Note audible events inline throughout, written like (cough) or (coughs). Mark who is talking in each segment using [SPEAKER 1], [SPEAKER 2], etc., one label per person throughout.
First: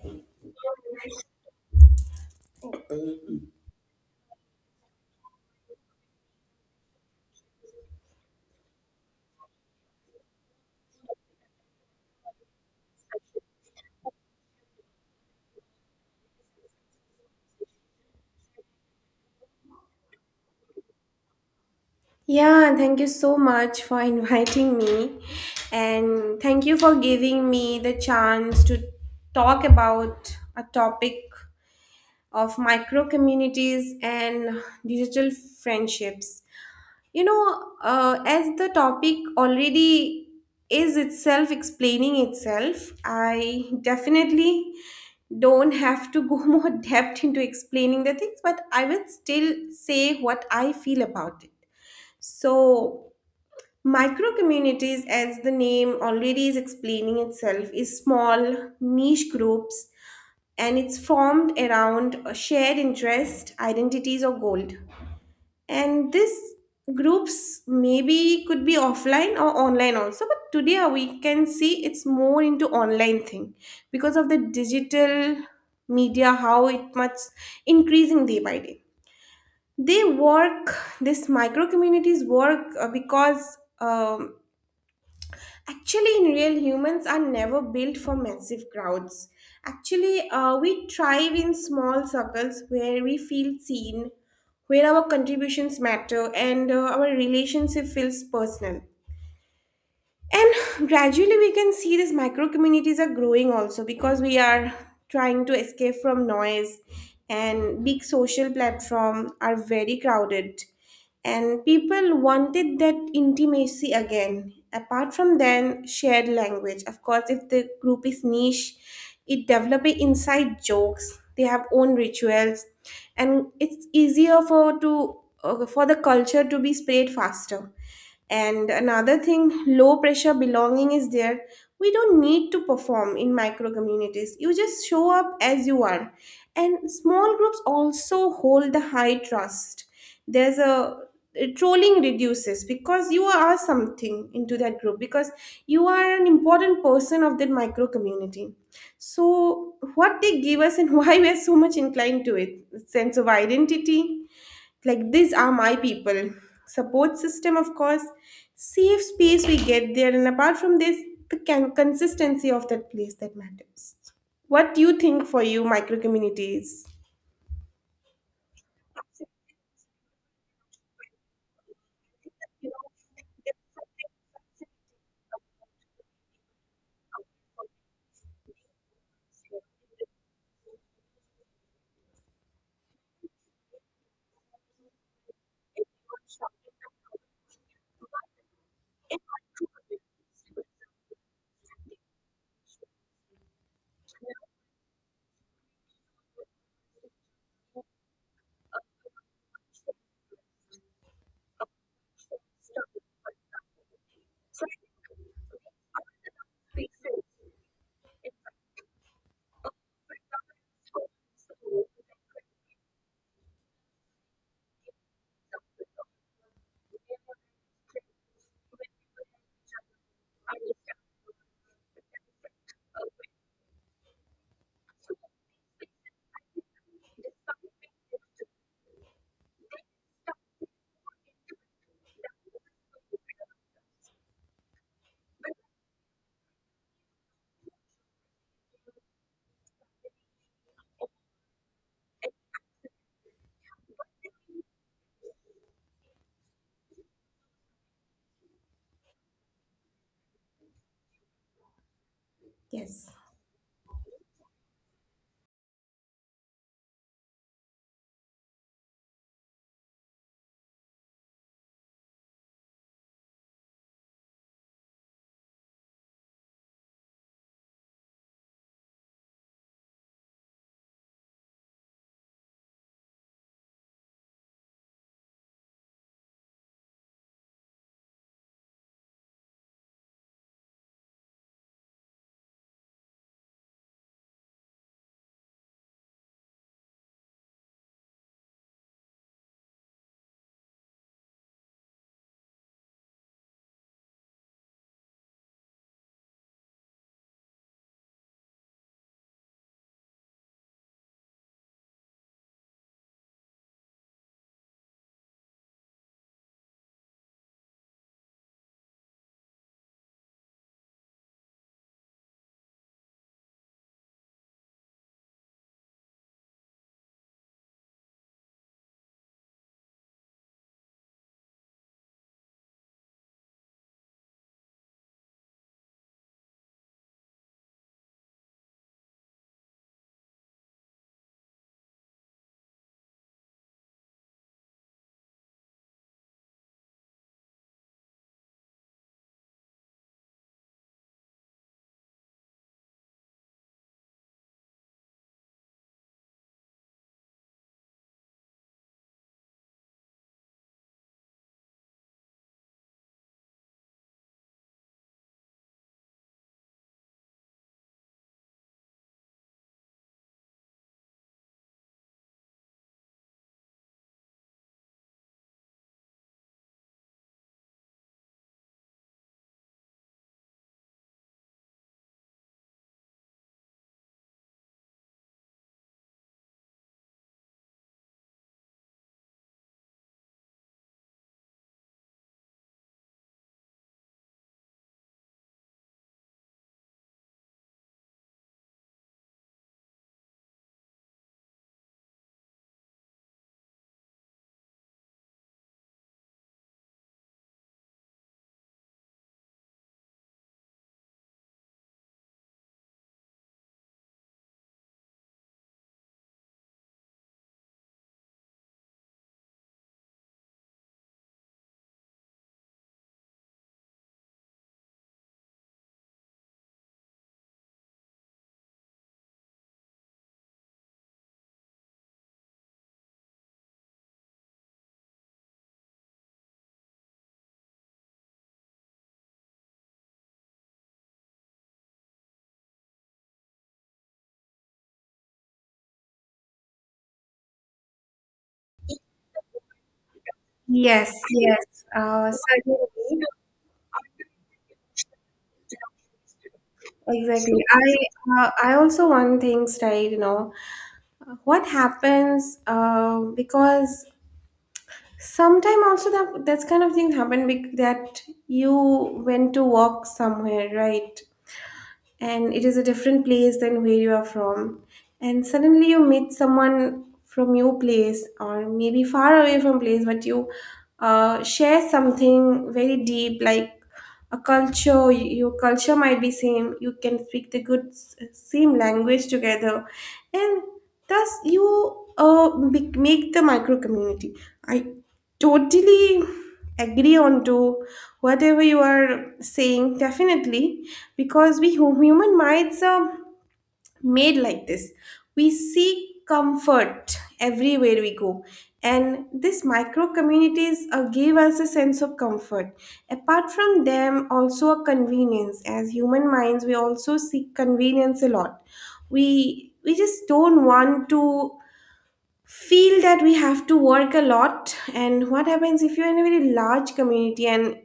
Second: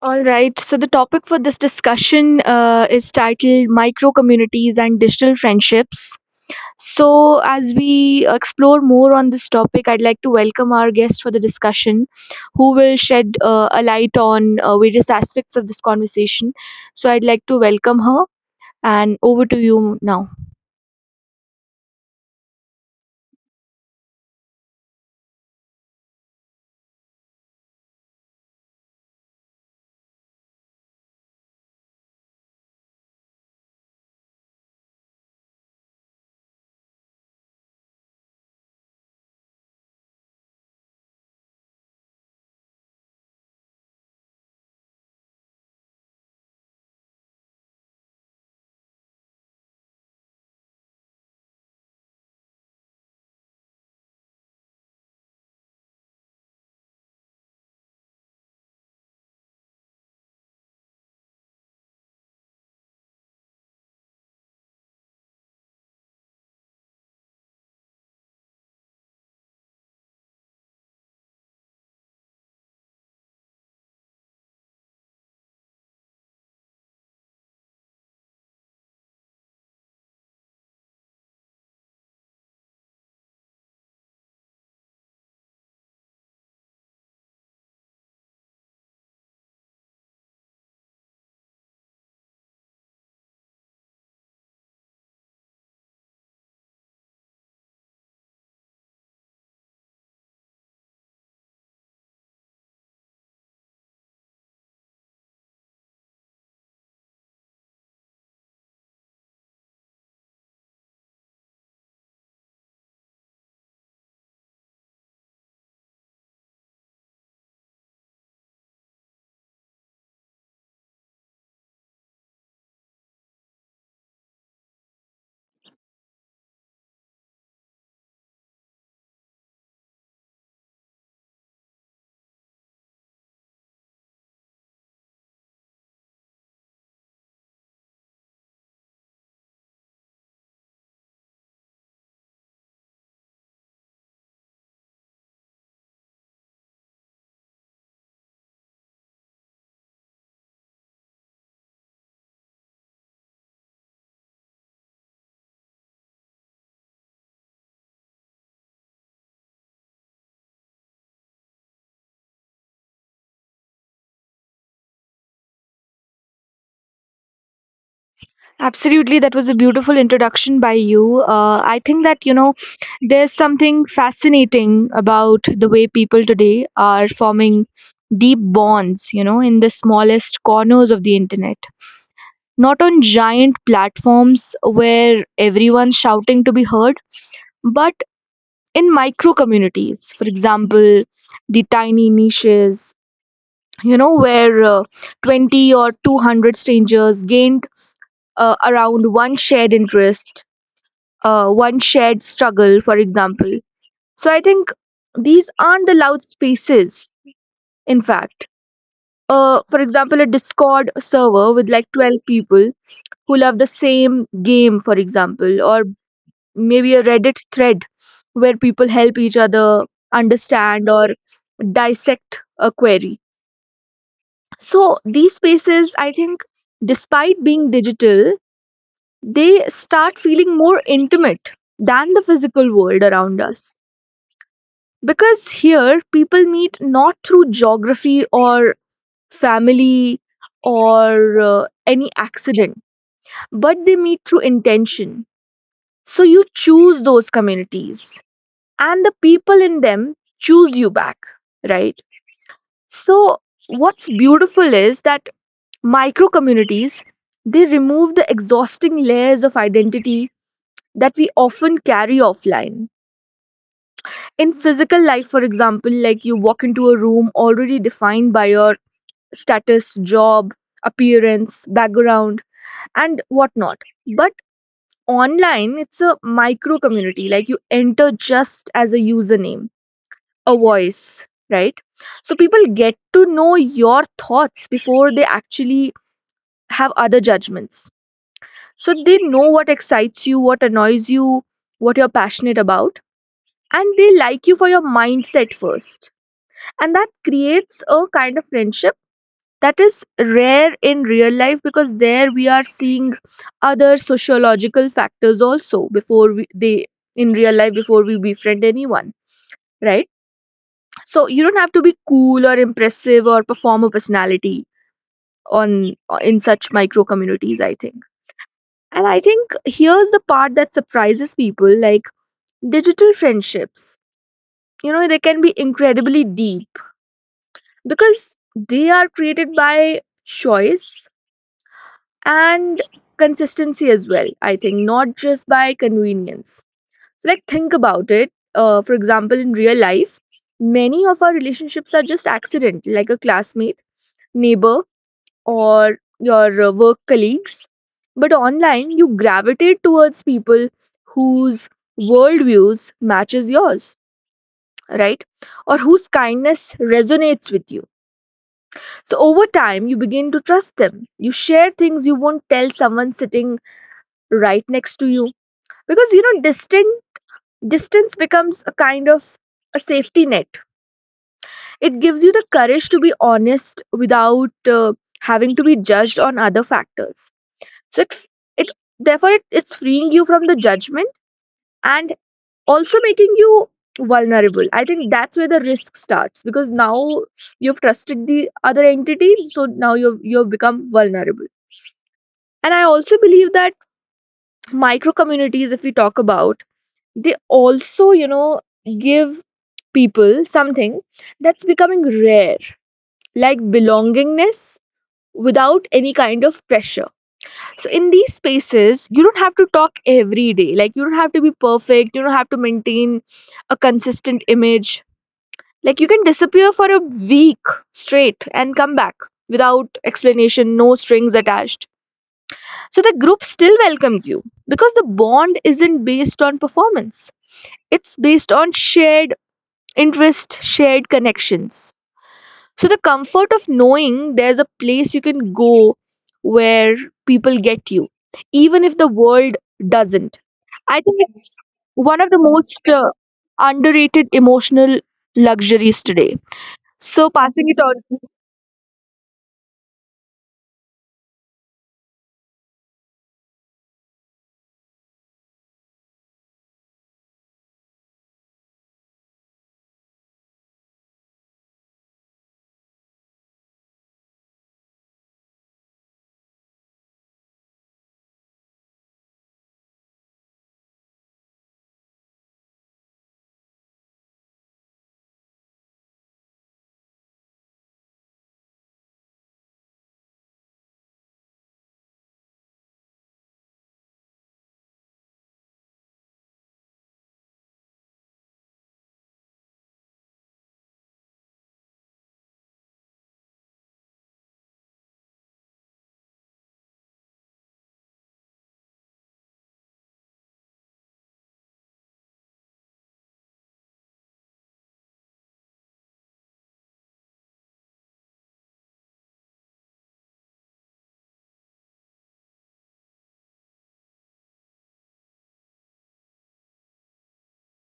[SPEAKER 1] All right. So the topic for this discussion is titled Micro Communities and Digital Friendships. So, as we explore more on this topic, I'd like to welcome our guest for the discussion, who will shed a light on various aspects of this conversation. So, I'd like to welcome her, and over to you now.
[SPEAKER 2] Yeah, thank you so much for inviting me. And thank you for giving me the chance to talk about a topic of micro communities and digital friendships. As the topic already is itself explaining itself, I definitely don't have to go (laughs) more depth into explaining the things, but I will still say what I feel about it. So, micro communities, as the name already is explaining itself, is small niche groups, and it's formed around a shared interest, identities, or goal. And these groups maybe could be offline or online also, but today we can see it's more into online thing because of the digital media, how it much increasing day by day. They work, these micro communities work because actually, in real humans are never built for massive crowds. Actually, we thrive in small circles where we feel seen, where our contributions matter, and our relationship feels personal. And gradually, we can see these micro communities are growing also because we are trying to escape from noise, and big social platform are very crowded, and people wanted that intimacy again. Apart from then, shared language. Of course, if the group is niche, it develop a inside jokes. They have own rituals, and it's easier for to for the culture to be spread faster. And another thing, low pressure belonging is there. We don't need to perform in micro communities. You just show up as you are. And small groups also hold the high trust. There's a trolling reduces because you are something into that group because you are an important person of that micro community. So what they give us, and (laughs) why we are so much inclined to it: sense of identity, like these are my people, support system of course, safe space we get there, and apart from this, the consistency of that place, that matters. What do you think, for you, micro communities?
[SPEAKER 1] Absolutely, that was a beautiful introduction by you. I think that, you know, there's something fascinating about the way people today are forming deep bonds, you know, in the smallest corners of the internet. Not on giant platforms where everyone's shouting to be heard, but in micro communities. For example, the tiny niches, you know, where 20 or 200 strangers gained around one shared interest, one shared struggle, for example. So I think these aren't the loud spaces, in fact. For example, a Discord server with like 12 people who love the same game, for example, or maybe a Reddit thread where people help each other understand or dissect a query. So these spaces, I think, despite being digital, they start feeling more intimate than the physical world around us. Because here people meet not through geography or family or any accident, but they meet through intention. So you choose those communities, and the people in them choose you back, right?
[SPEAKER 2] Yes.
[SPEAKER 1] So what's beautiful is that micro communities, they remove the exhausting layers of identity that we often carry offline in physical life. For example, like you walk into a room already defined by your status, job, appearance, background, and whatnot. But online, it's a micro community. Like you enter just as a username, a voice, right? So people get to know your thoughts before they actually have other judgments. So they know what excites you, what annoys you, what you're passionate about. And they like you for your mindset first. And that creates a kind of friendship that is rare in real life, because there we are seeing other sociological factors also before they in real life before we befriend anyone, right? So you don't have to be cool or impressive or perform a personality on in such micro communities, I think. And I think here's the part that surprises people, like digital friendships, you know, they can be incredibly deep because they are created by choice and consistency as well, I think, not just by convenience. So like think about it, for example, in real life many of our relationships are just accident, like a classmate, neighbor, or your work colleagues. But online you gravitate towards people whose worldviews matches yours, right? Or whose kindness resonates with you. So over time you begin to trust them. You share things you won't tell someone sitting right next to you, because you know distant distance becomes a kind of a safety net. It gives you the courage to be honest without having to be judged on other factors. So it it's freeing you from the judgment and also making you vulnerable. I think that's where the risk starts, because now you've trusted the other entity, so now you've become vulnerable. And I also believe that micro communities, if we talk about, they also, you know, give people something that's becoming rare, like belongingness without any kind of pressure. So in these spaces you don't have to talk every day. Like you don't have to be perfect, you don't have to maintain a consistent image. Like you can disappear for a week straight and come back without explanation, no strings attached. So the group still welcomes you because the bond isn't based on performance. It's based on shared interest, shared connections. So the comfort of knowing there's a place you can go where people get you, even if the world doesn't. I
[SPEAKER 2] Yes,
[SPEAKER 1] think it's
[SPEAKER 2] yes.
[SPEAKER 1] one of
[SPEAKER 2] Uh,
[SPEAKER 1] the most
[SPEAKER 2] so-
[SPEAKER 1] underrated emotional luxuries today. So
[SPEAKER 2] exactly.
[SPEAKER 1] passing it on.
[SPEAKER 2] I also want things, right? You know what happens? Because sometimes also that that's kind of thing happen, that you went to walk somewhere, right? And it is a different place than where you are from. And suddenly you meet someone from your place or maybe far away from place, but you share something very deep, like a culture. Your culture might be same. You can speak the good same language together, and thus you make the micro community. I totally agree on to whatever you are saying, definitely, because we human minds are made like this. We seek comfort everywhere we go, and these micro communities give us a sense of comfort. Apart from them, also a convenience. As human minds, we also seek convenience a lot. We just don't want to feel that we have to work a lot. And what happens if you're in a very large community, and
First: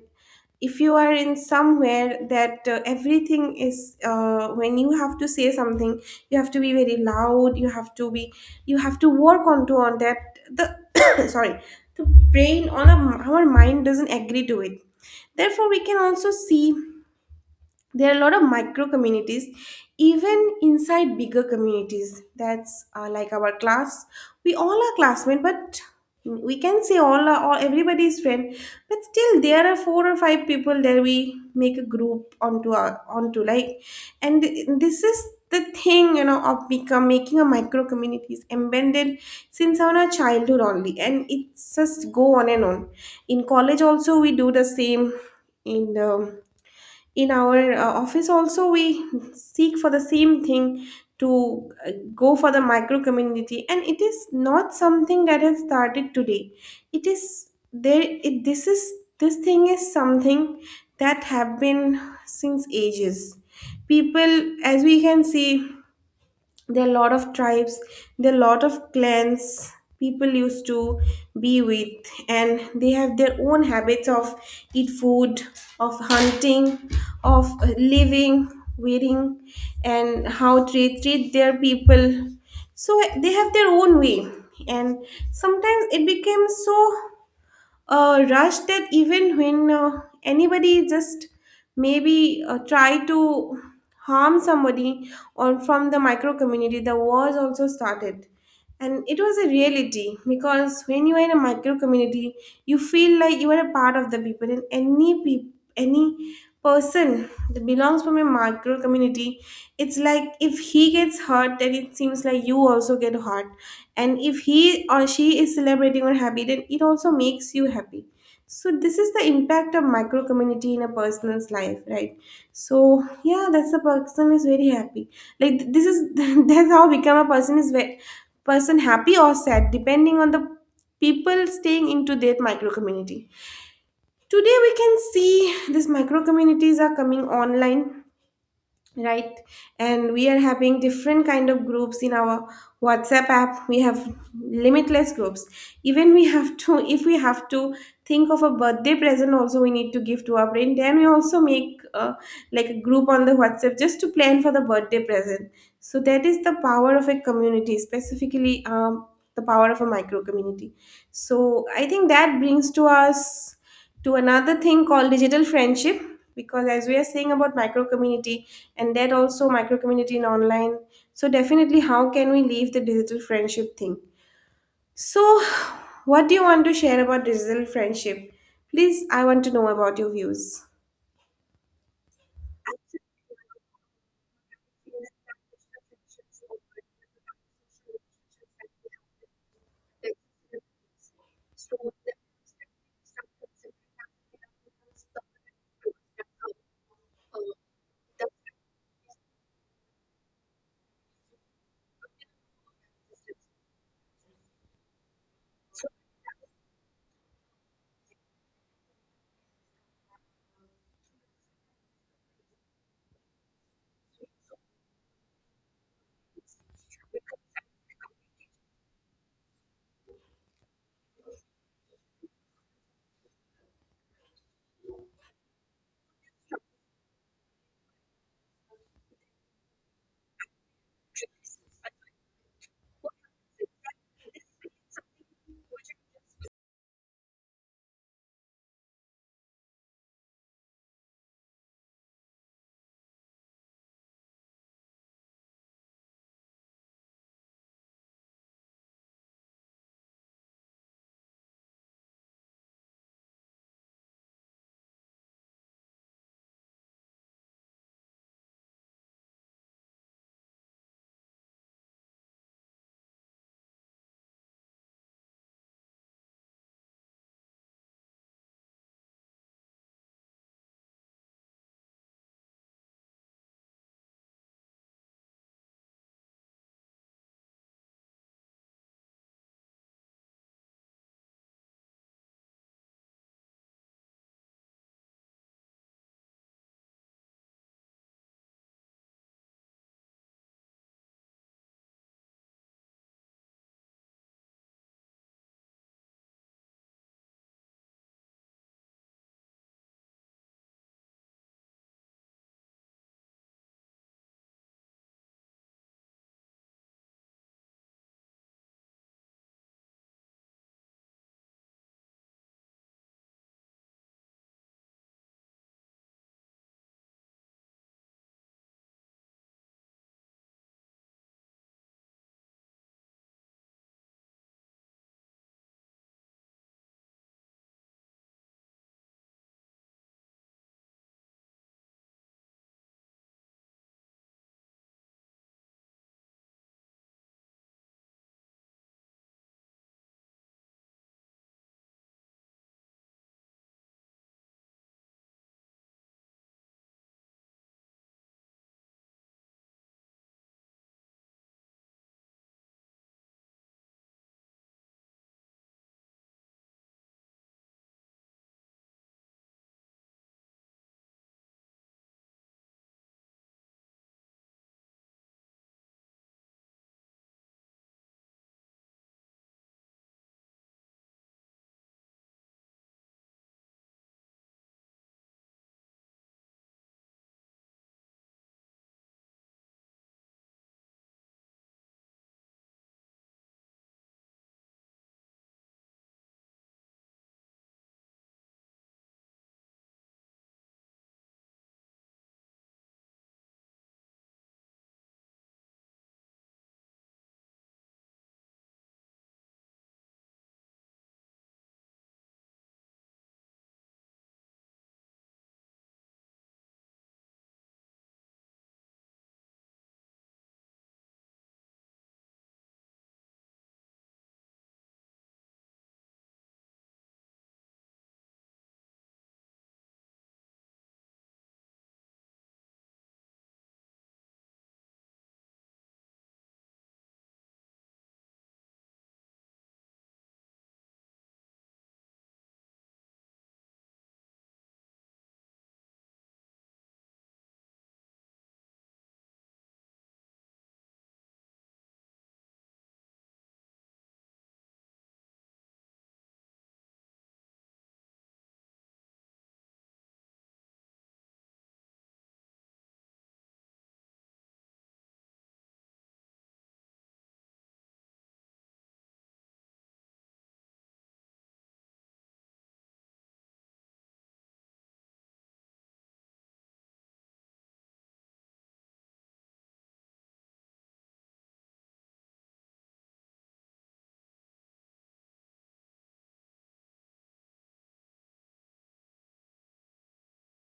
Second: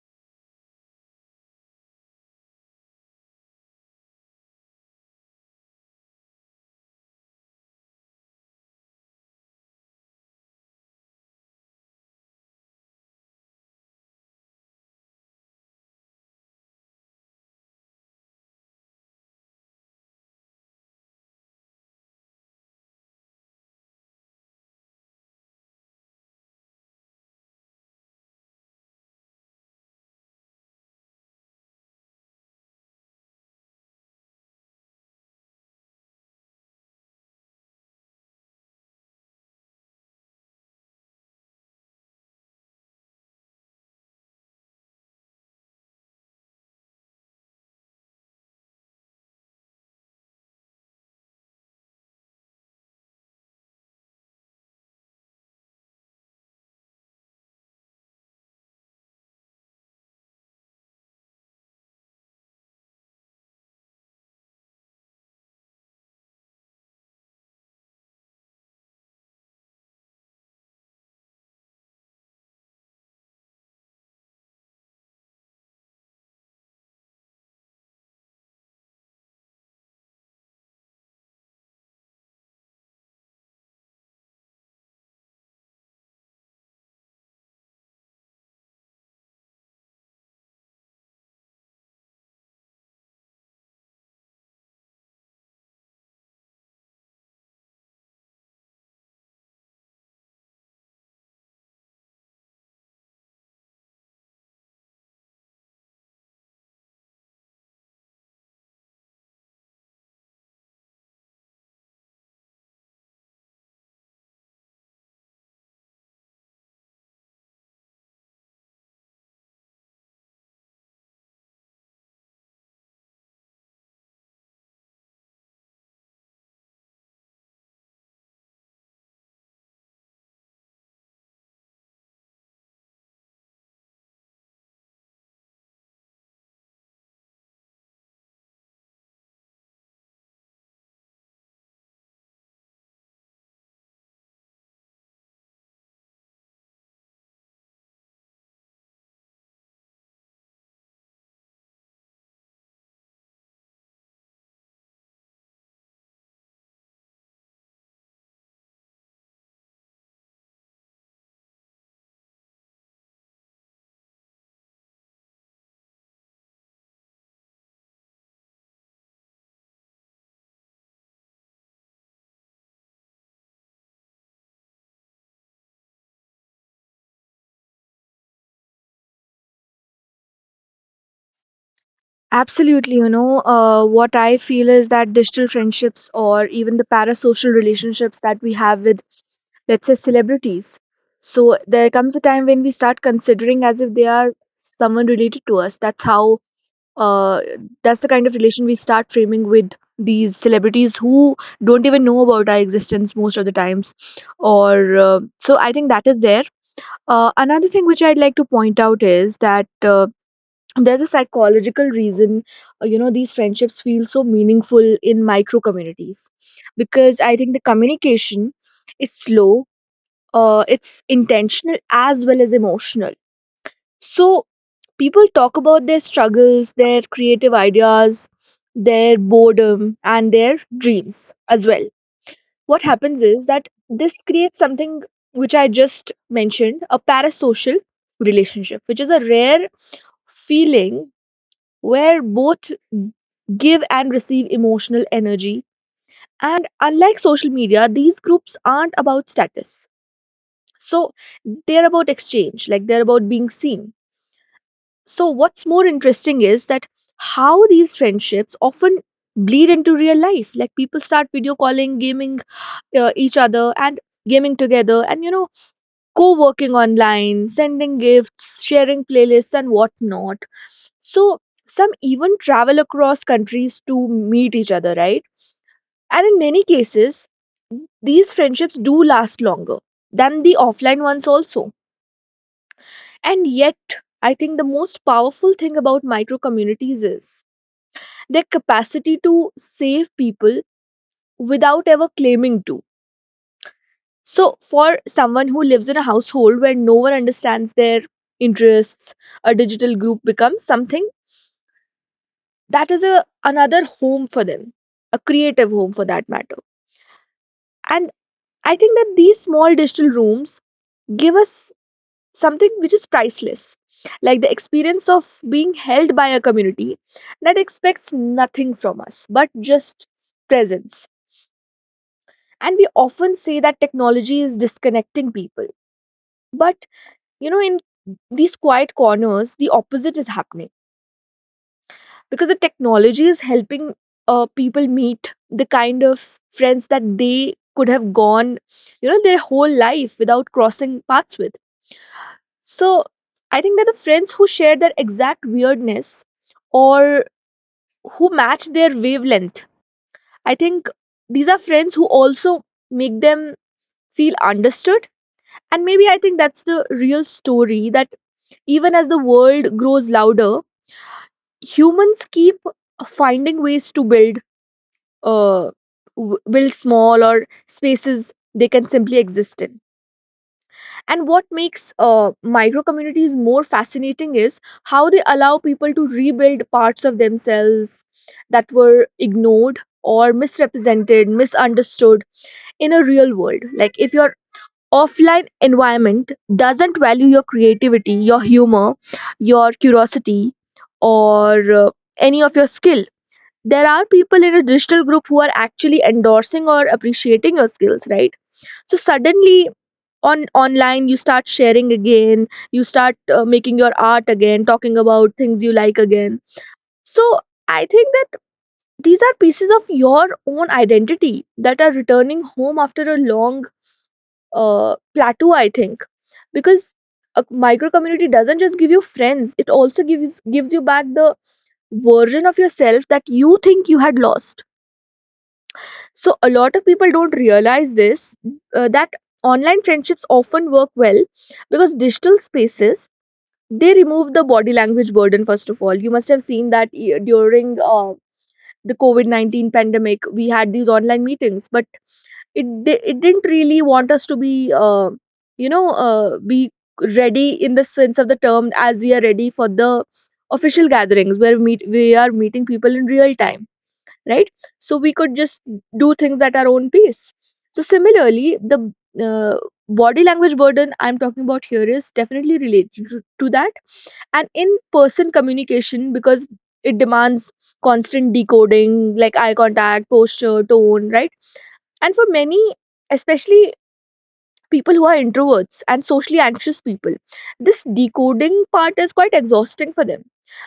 [SPEAKER 2] if you are in somewhere that everything is when you have to say something, you have to be very loud, you have to work onto on that. The (coughs) sorry, the brain our mind doesn't agree to it. Therefore we can also see there are a lot of micro communities even inside bigger communities. That's like our class. We all are classmates, but we can say all everybody is friend. But still there are four or five people there, we make a group onto our onto, like. And this is the thing, of become making a micro communities embedded since our childhood only, and it's just go on and on. In college also we do the same. in the in our office also we seek for the same thing, to go for the micro community. And it is not something that has started today. It is there, this thing is something that have been since ages. People, as we can see, there are a lot of tribes, there are a lot of clans people used to be with. And they have their own habits of eat food, of hunting, of living, wearing, and how they treat their people. So they have their own way. And sometimes it became so a rush that even when anybody just maybe try to harm somebody or from the micro community, the wars also started. And it was a reality, because when you are in a micro community, you feel like you are a part of the people. And any person that belongs from a micro community, it's like if he gets hurt, then it seems like you also get hurt. And if he or she is celebrating or happy, then it also makes you happy. So this is the impact of micro community in a person's life, right? So yeah, that's, a person is very happy. Like this is (laughs) that's how become a person is person happy or sad depending on the people staying into their micro community. Today we can see these micro communities are coming online, right? And we are having different kind of groups. In our WhatsApp app we have limitless groups. Even we have to (laughs) if we have to think of a birthday present also we need to give to our friend, then we also make like a group on the WhatsApp just to plan for the birthday present. So that is the power of a community, specifically the power of a micro community. So I think that brings to us to another thing called digital friendship, because as we are saying about micro community, and that also micro community in online, so definitely how can we leave the digital friendship thing. So what do you want to share about digital friendship? Please, I want to know about your views.
[SPEAKER 1] Absolutely, you know, what I feel is that digital friendships, or even the parasocial relationships that we have with, let's say, celebrities. So there comes a time when we start considering as if they are someone related to us. That's how, uh, that's the kind of relation we start framing with these celebrities who don't even know about our existence most of the times, or so I think that is there. Another thing which I'd like to point out is that, there's a psychological reason, you know, these friendships feel so meaningful in micro communities, because I think the communication is slow, it's intentional as well as emotional. So people talk about their struggles, their creative ideas, their boredom, and their dreams as well. What happens is that this creates something which I just mentioned, a parasocial relationship, which is a rare feeling where both give and receive emotional energy. And unlike social media, these groups aren't about status. So they're about exchange, like they're about being seen. So what's more interesting is that how these friendships often bleed into real life. Like people start video calling, gaming each other, and gaming together, and you know, co-working online, sending gifts, sharing playlists, and whatnot. So some even travel across countries to meet each other, right? And in many cases, these friendships do last longer than the offline ones also. And yet, I think the most powerful thing about micro communities is their capacity to save people without ever claiming to. So for someone who lives in a household where no one understands their interests, a digital group becomes something that is a, another home for them, a creative home for that matter. And I think that these small digital rooms give us something which is priceless, like the experience of being held by a community that expects nothing from us but just presence. And we often say that technology is disconnecting people, but you know, in these quiet corners the opposite is happening, because the technology is helping people meet the kind of friends that they could have gone, you know, their whole life without crossing paths with. So I think that the friends who share their exact weirdness or who match their wavelength, I think these are friends who also make them feel understood. And maybe I think that's the real story, that even as the world grows louder, humans keep finding ways to build uh, build small or spaces they can simply exist in. And what makes micro communities more fascinating is how they allow people to rebuild parts of themselves that were ignored or misrepresented, misunderstood in a real world. Like if your offline environment doesn't value your creativity, your humor, your curiosity, or any of your skill, there are people in a digital group who are actually endorsing or appreciating your skills, right? So suddenly on online you start sharing again, you start making your art again, talking about things you like again. So I think that these are pieces of your own identity that are returning home after a long plateau, I think. Because a micro community doesn't just give you friends, it also gives you back the version of yourself that you think you had lost. So a lot of people don't realize this, that online friendships often work well because digital spaces, they remove the body language burden. First of all, you must have seen that during the covid-19 pandemic we had these online meetings, but it didn't really want us to be you know, be ready in the sense of the term as we are ready for the official gatherings where meet we are meeting people in real time, right? So we could just do things at our own pace. So similarly, the uh, body language burden I'm talking about here is definitely related to that and in person communication, because it demands constant decoding, like eye contact, posture, tone, right? And for many, especially people who are introverts and socially anxious people. This decoding part is quite exhausting for them.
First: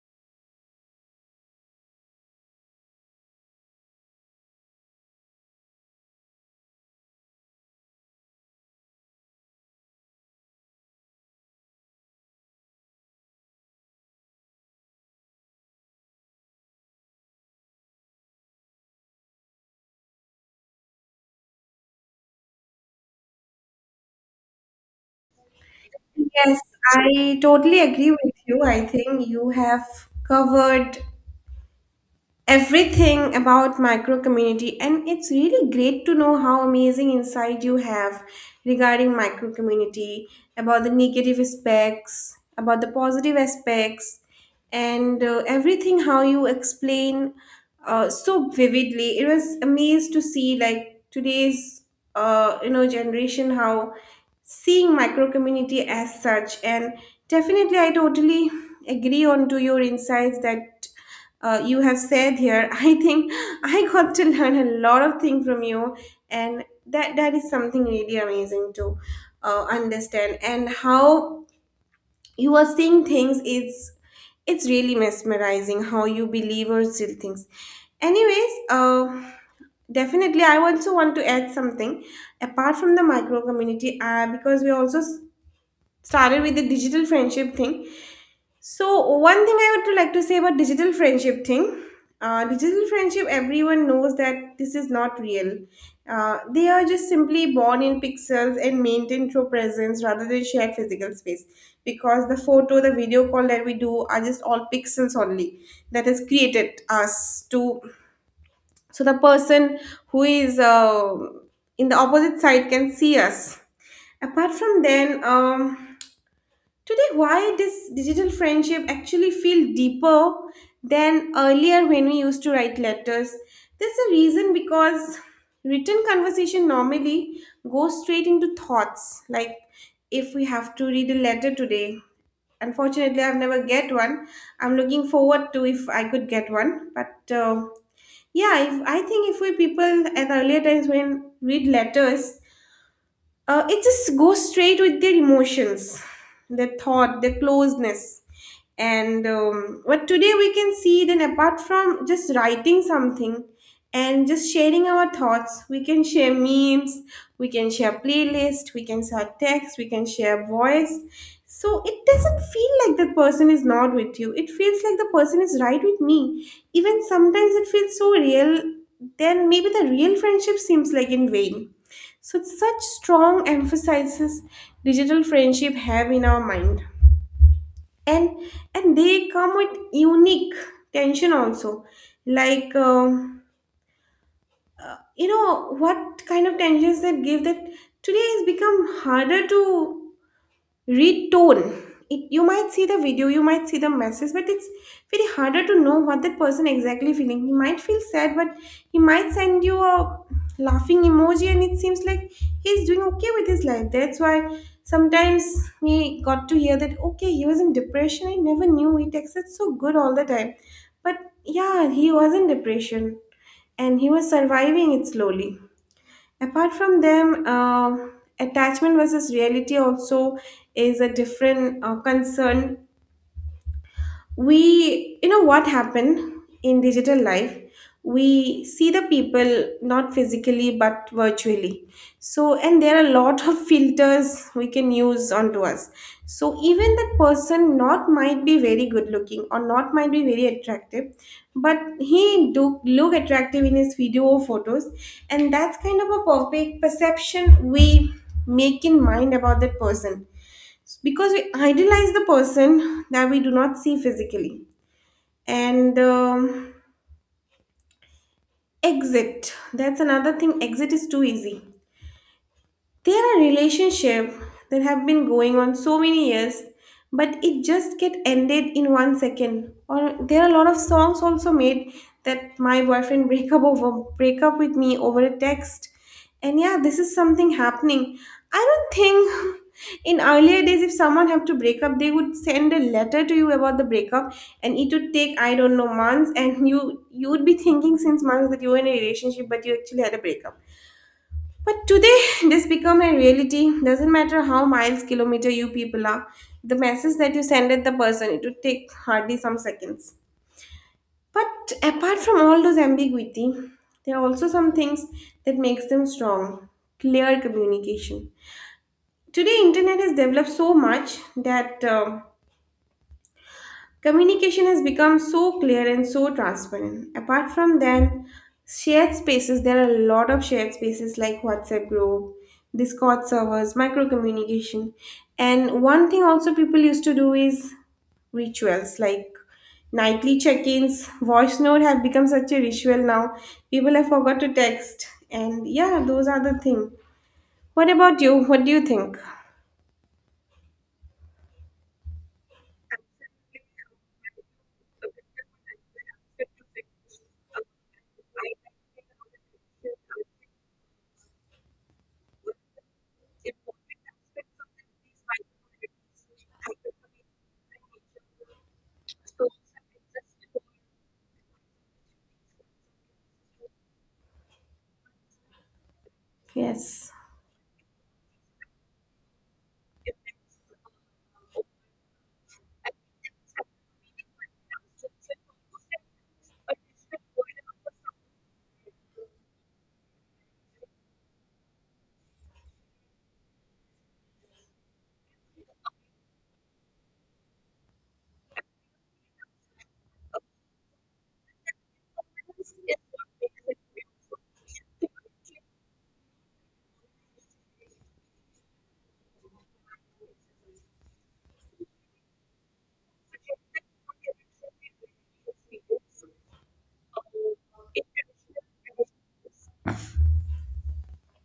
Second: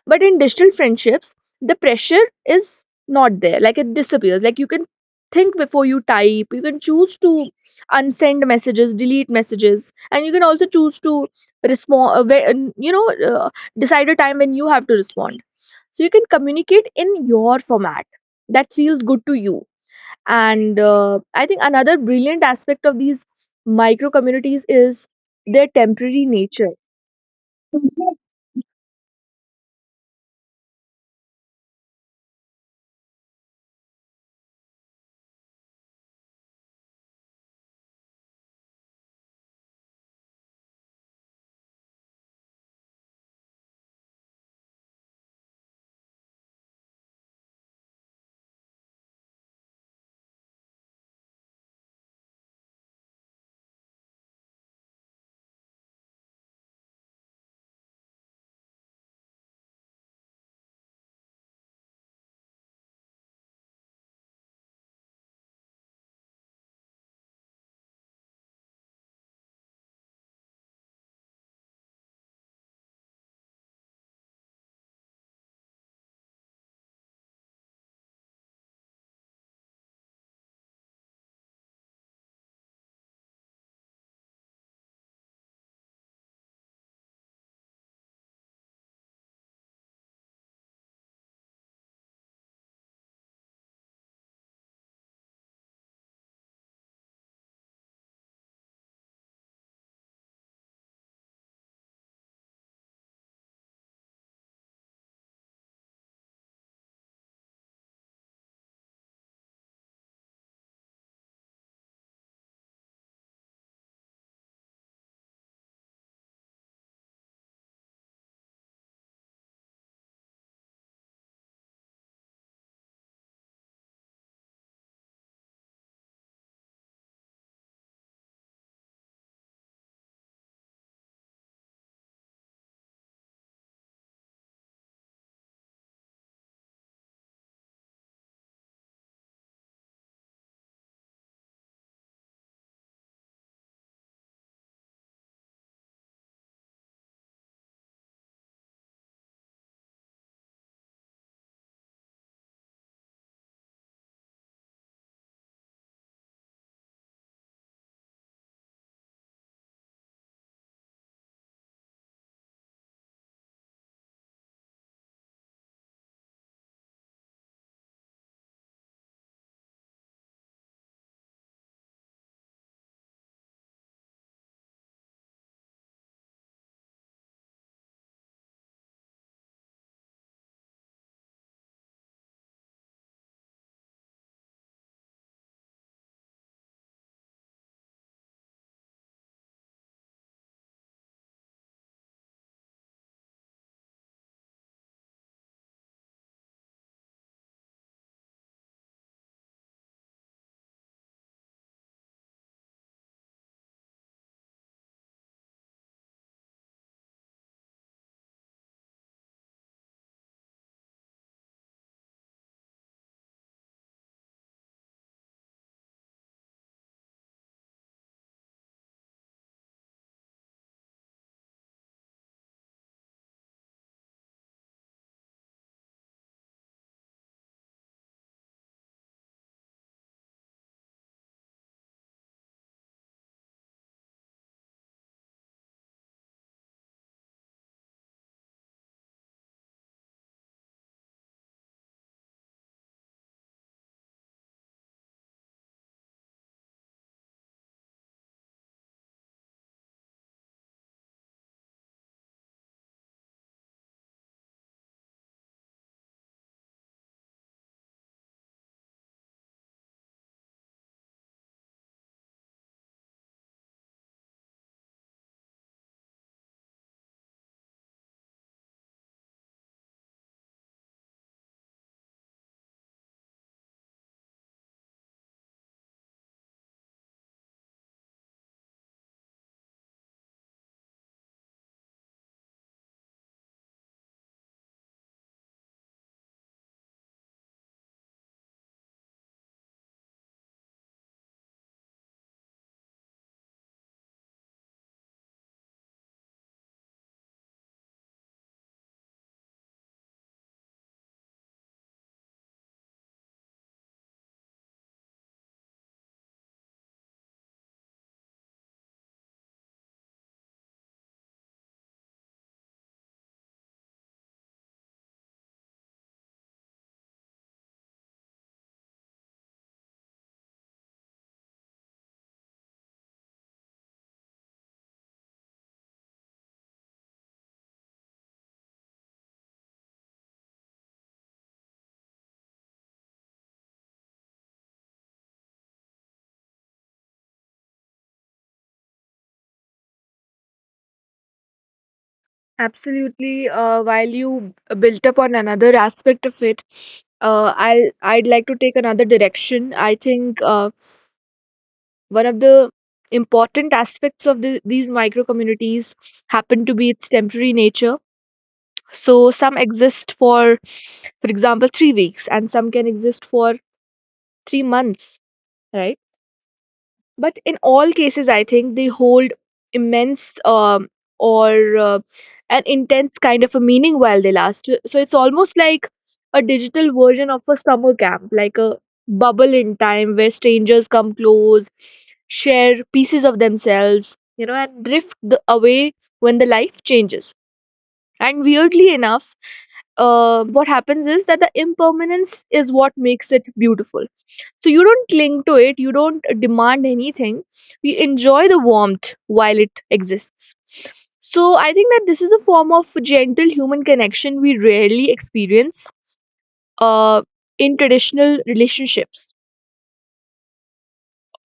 [SPEAKER 1] But in digital friendships, the pressure is not there. Like it disappears. Like you can think before you type, you can choose to unsend messages, delete messages, and you can also choose to respond, and, you know, decide a time when you have to respond. So you can communicate in your format that feels good to you. And I think another brilliant aspect of these micro communities is their temporary
[SPEAKER 2] Yes,
[SPEAKER 1] nature.
[SPEAKER 2] I totally agree with you. I think you have covered everything about micro community, and it's really great to know how amazing insight you have regarding micro community, about the negative aspects, about the positive aspects, and everything how you explain so vividly. It was amazed to see like today's generation how seeing micro community as such. And definitely I totally agree on to your insights that you have said here. (laughs) I think I got to learn a lot of things from you, and that is something really amazing, to understand. And how you are seeing things is it's really mesmerizing, how you believe or still things. Anyways, definitely I also want to add something apart from the micro community, because we also started with the digital friendship thing. So one thing I would like to say about digital friendship thing, digital friendship, everyone knows that this is not real. They are just simply born in pixels and maintained through presence rather than shared physical space, because the photo, the video call that we do are just all pixels only, that has created us to. So the person who is in the opposite side can see us. Apart from then, today, why this digital friendship actually feel deeper than earlier when we used to write letters? There's a reason, because written conversation normally goes straight into thoughts. Like if we have to read a letter today, unfortunately I've never get one. I'm looking forward to if I could get one, but yeah, if I think, if we people at earlier times when read letters, it just goes straight with their emotions, their thought, their closeness. And but today we can see then, apart from just writing something and just sharing our thoughts, we can share memes, we can share playlist, we can share text, we can share voice. So it doesn't feel like the person is not with you, it feels like the person is right with me. Even sometimes it feels so real, then maybe the real friendship seems like in vain. So such strong emphasizes digital friendship have in our mind. And and they come with unique tension also. Like you know what kind of tensions that give that today has become harder to read tone it you might see the video you might see the message but it's very harder to know what that person exactly feeling. He might feel sad but he might send you a laughing emoji and it seems like he's doing okay with his life. That's why sometimes we got to hear that okay, he was in depression. I never knew, he texted so good all the time but yeah, he was in depression and he was surviving it slowly. Apart from them, attachment versus reality also is a different concern. We, you know, what happened in digital life, we see the people not physically but virtually. So and there are a lot of (laughs) filters we can use onto us. So even that person not might be very good looking or not might be very attractive, but he do look attractive in his video or photos, and that's kind of a perfect perception we make in mind about that person, because we idealize the person that we do not see physically. And exit, that's another thing. Exit is too easy. There are relationships that have been going on so many years, but it just get ended in 1 second. Or there are a lot of songs also made that my boyfriend break up over break up with me over a text. And yeah, this is something happening. I don't think (laughs) in earlier days if someone have to break up, they would send a letter to you about the breakup and it would take I don't know months, and you would be thinking since months that you were in a relationship but you actually had a breakup. But today, (laughs) this become a reality. Doesn't matter how miles, kilometer you people are, the message that you send at the person, it would take hardly some seconds. But apart from all those ambiguity, there are also some things that makes them strong. Clear communication. Today, internet has developed so much that communication has become so clear and so transparent. Apart from that, shared spaces, there are a lot of shared spaces like WhatsApp group, Discord servers, micro communication. And one thing also people used to do is rituals like nightly check-ins. Voice note have become such a ritual now. People have forgot to text. And yeah, those are the thing. What about you? What do you think?
[SPEAKER 1] Absolutely, while you built up on another aspect of it, I'd like to take another direction. I think one of the important aspects of these micro communities happen to be its temporary nature. So some exist for example, 3 weeks, and some can exist for 3 months. Right.
[SPEAKER 2] Yes.
[SPEAKER 1] But in all cases, I think they hold immense or uh, an intense kind of a meaning while they last. So it's almost like a digital version of a summer camp, like a bubble in time where strangers come close, share pieces of themselves, and drift away when the life changes. And weirdly enough, what happens is that the impermanence is what makes it beautiful. So you don't cling to it, you don't demand anything. You enjoy the warmth while it exists. So I think that this is a form of gentle human connection we rarely experience uh, in traditional relationships.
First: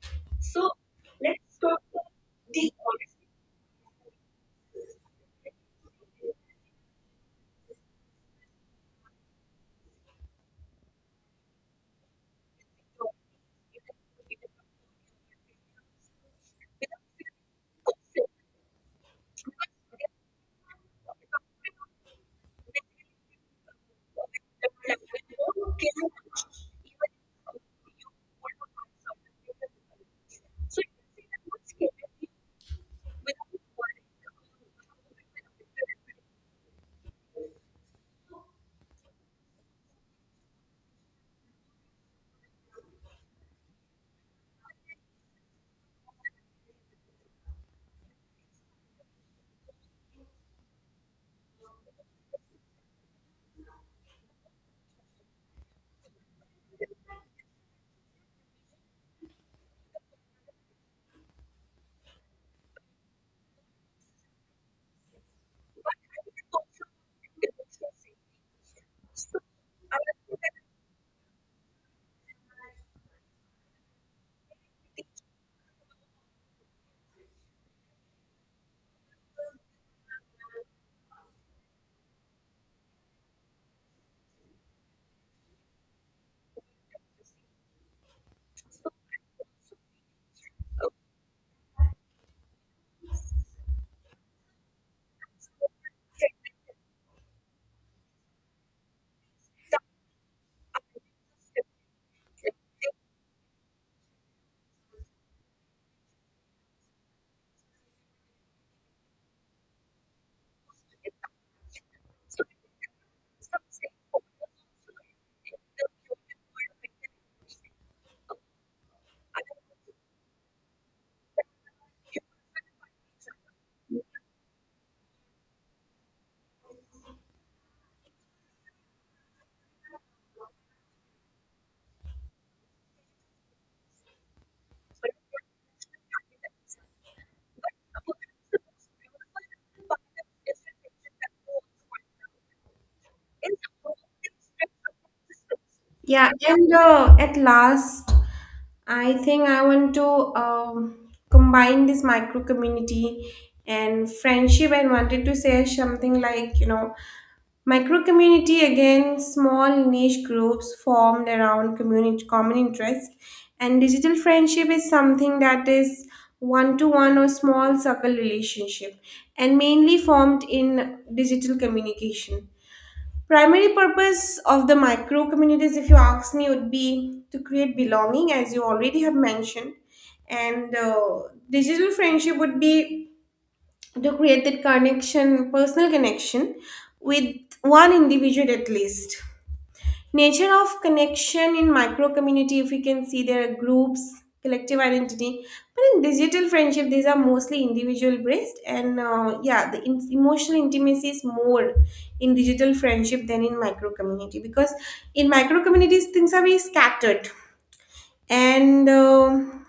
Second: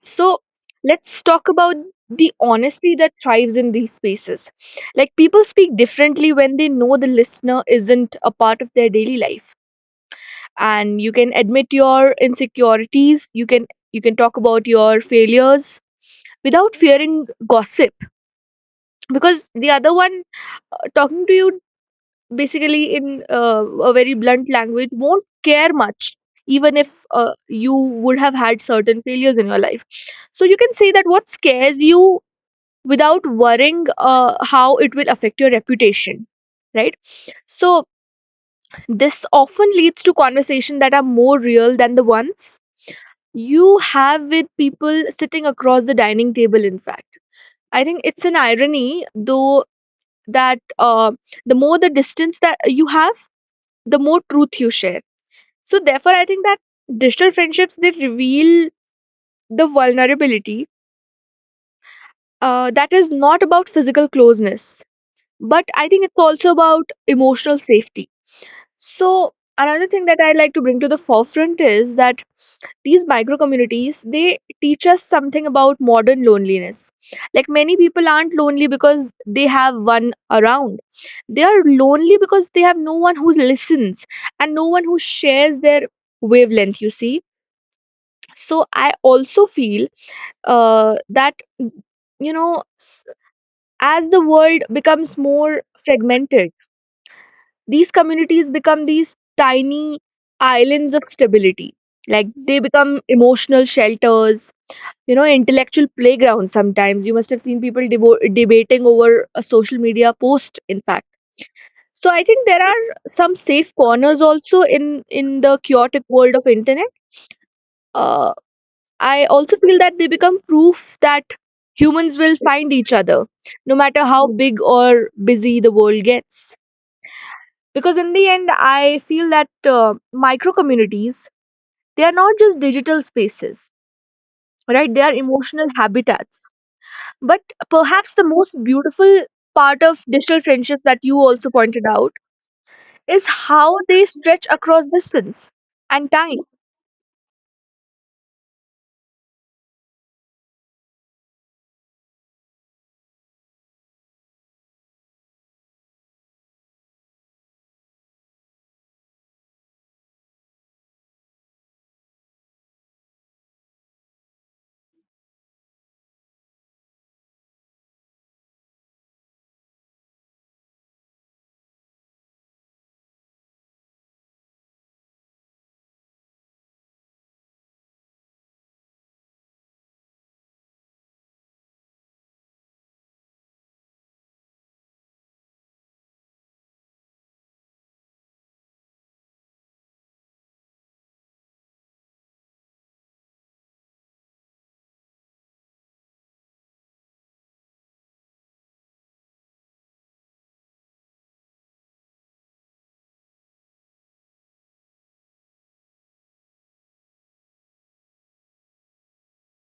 [SPEAKER 1] So let's talk about the honesty that thrives in these spaces. Like, people speak differently when they know the listener isn't a part of their daily life. And you can admit your insecurities, you can talk about your failures without fearing gossip, because the other one talking to you basically in a very blunt language won't care much even if you would have had certain failures in your life. So you can say that what scares you without worrying how it will affect your reputation, right? So this often leads to conversations that are more real than the ones you have with people sitting across the dining table. In fact, I think it's an irony though that the more the distance that you have, the more truth you share. So therefore I think that digital friendships, they reveal the vulnerability that is not about physical closeness, but I think it's also about emotional safety. So another thing that I like to bring to the forefront is that these micro communities, they teach us something about modern loneliness. Like, many people aren't lonely because they have one around. They are lonely because they have no one who listens and no one who shares their wavelength, you see. So I also feel that, you know, s- as the world becomes more fragmented, these communities become these tiny islands of stability. Like, they become emotional shelters, you know, intellectual playground. Sometimes you must have seen people debating over a social media post, in fact. So I think there are some safe corners also in the chaotic world of internet. uh, I also feel that they become proof that humans will find each other no matter how big or busy the world gets. Because in the end, I feel that micro communities, they are not just digital spaces, right? They are emotional habitats. But perhaps the most beautiful part of digital friendships that you also pointed out is how they stretch across distance and
[SPEAKER 2] Yeah,
[SPEAKER 1] time.
[SPEAKER 2] and at last, I think I want to combine this micro community and friendship and wanted to say something like, you know, micro community again, small niche groups formed around community common interest, and digital friendship is something that is one to one or small circle relationship and mainly formed in digital communication. Primary purpose of the micro communities, if you ask me, would be to create belonging as you already have mentioned. And digital friendship would be to create that connection, personal connection with one individual at least. Nature of connection in micro community, if we can see, there are groups collective identity, but in digital friendship these are mostly individual based. And yeah, the emotional intimacy is more in digital friendship than in micro community, because in micro communities things are very scattered. And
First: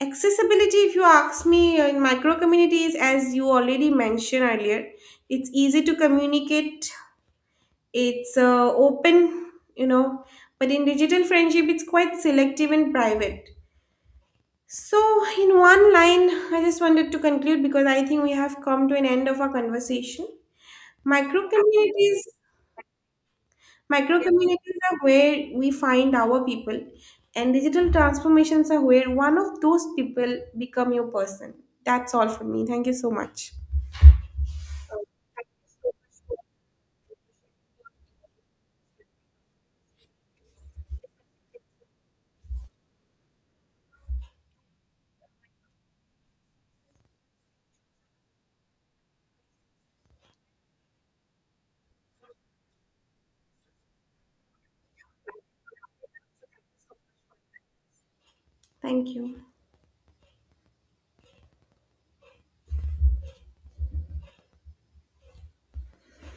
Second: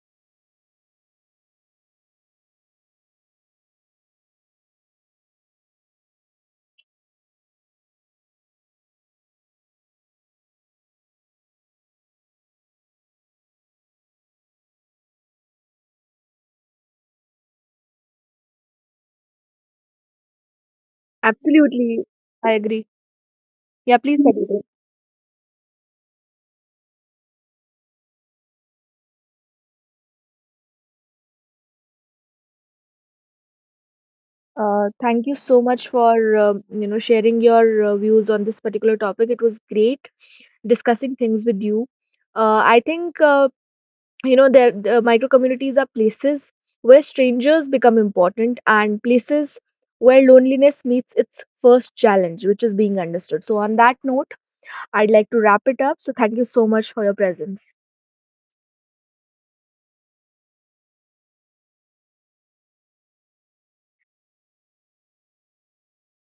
[SPEAKER 2] accessibility, if you ask me, in micro communities as you already mentioned earlier, it's easy to communicate, it's open, you know, but in digital friendship it's quite selective and private. So in one line I just wanted to conclude because I think we have come to an end of our conversation. Micro
[SPEAKER 1] Absolutely,
[SPEAKER 2] communities,
[SPEAKER 1] I agree. Yeah,
[SPEAKER 2] micro
[SPEAKER 1] please continue.
[SPEAKER 2] communities are where we find our people, and digital transformations are where one of those people become your person. That's all for me, thank you so much.
[SPEAKER 1] Thank you so much for you know, sharing your views on this particular topic. It was great discussing things with you. I think you know, the micro communities are places where strangers become important, and places where loneliness meets its first challenge, which is being understood. So on that note, I'd like to wrap it up. So thank you so much for your presence.
[SPEAKER 2] Thank you.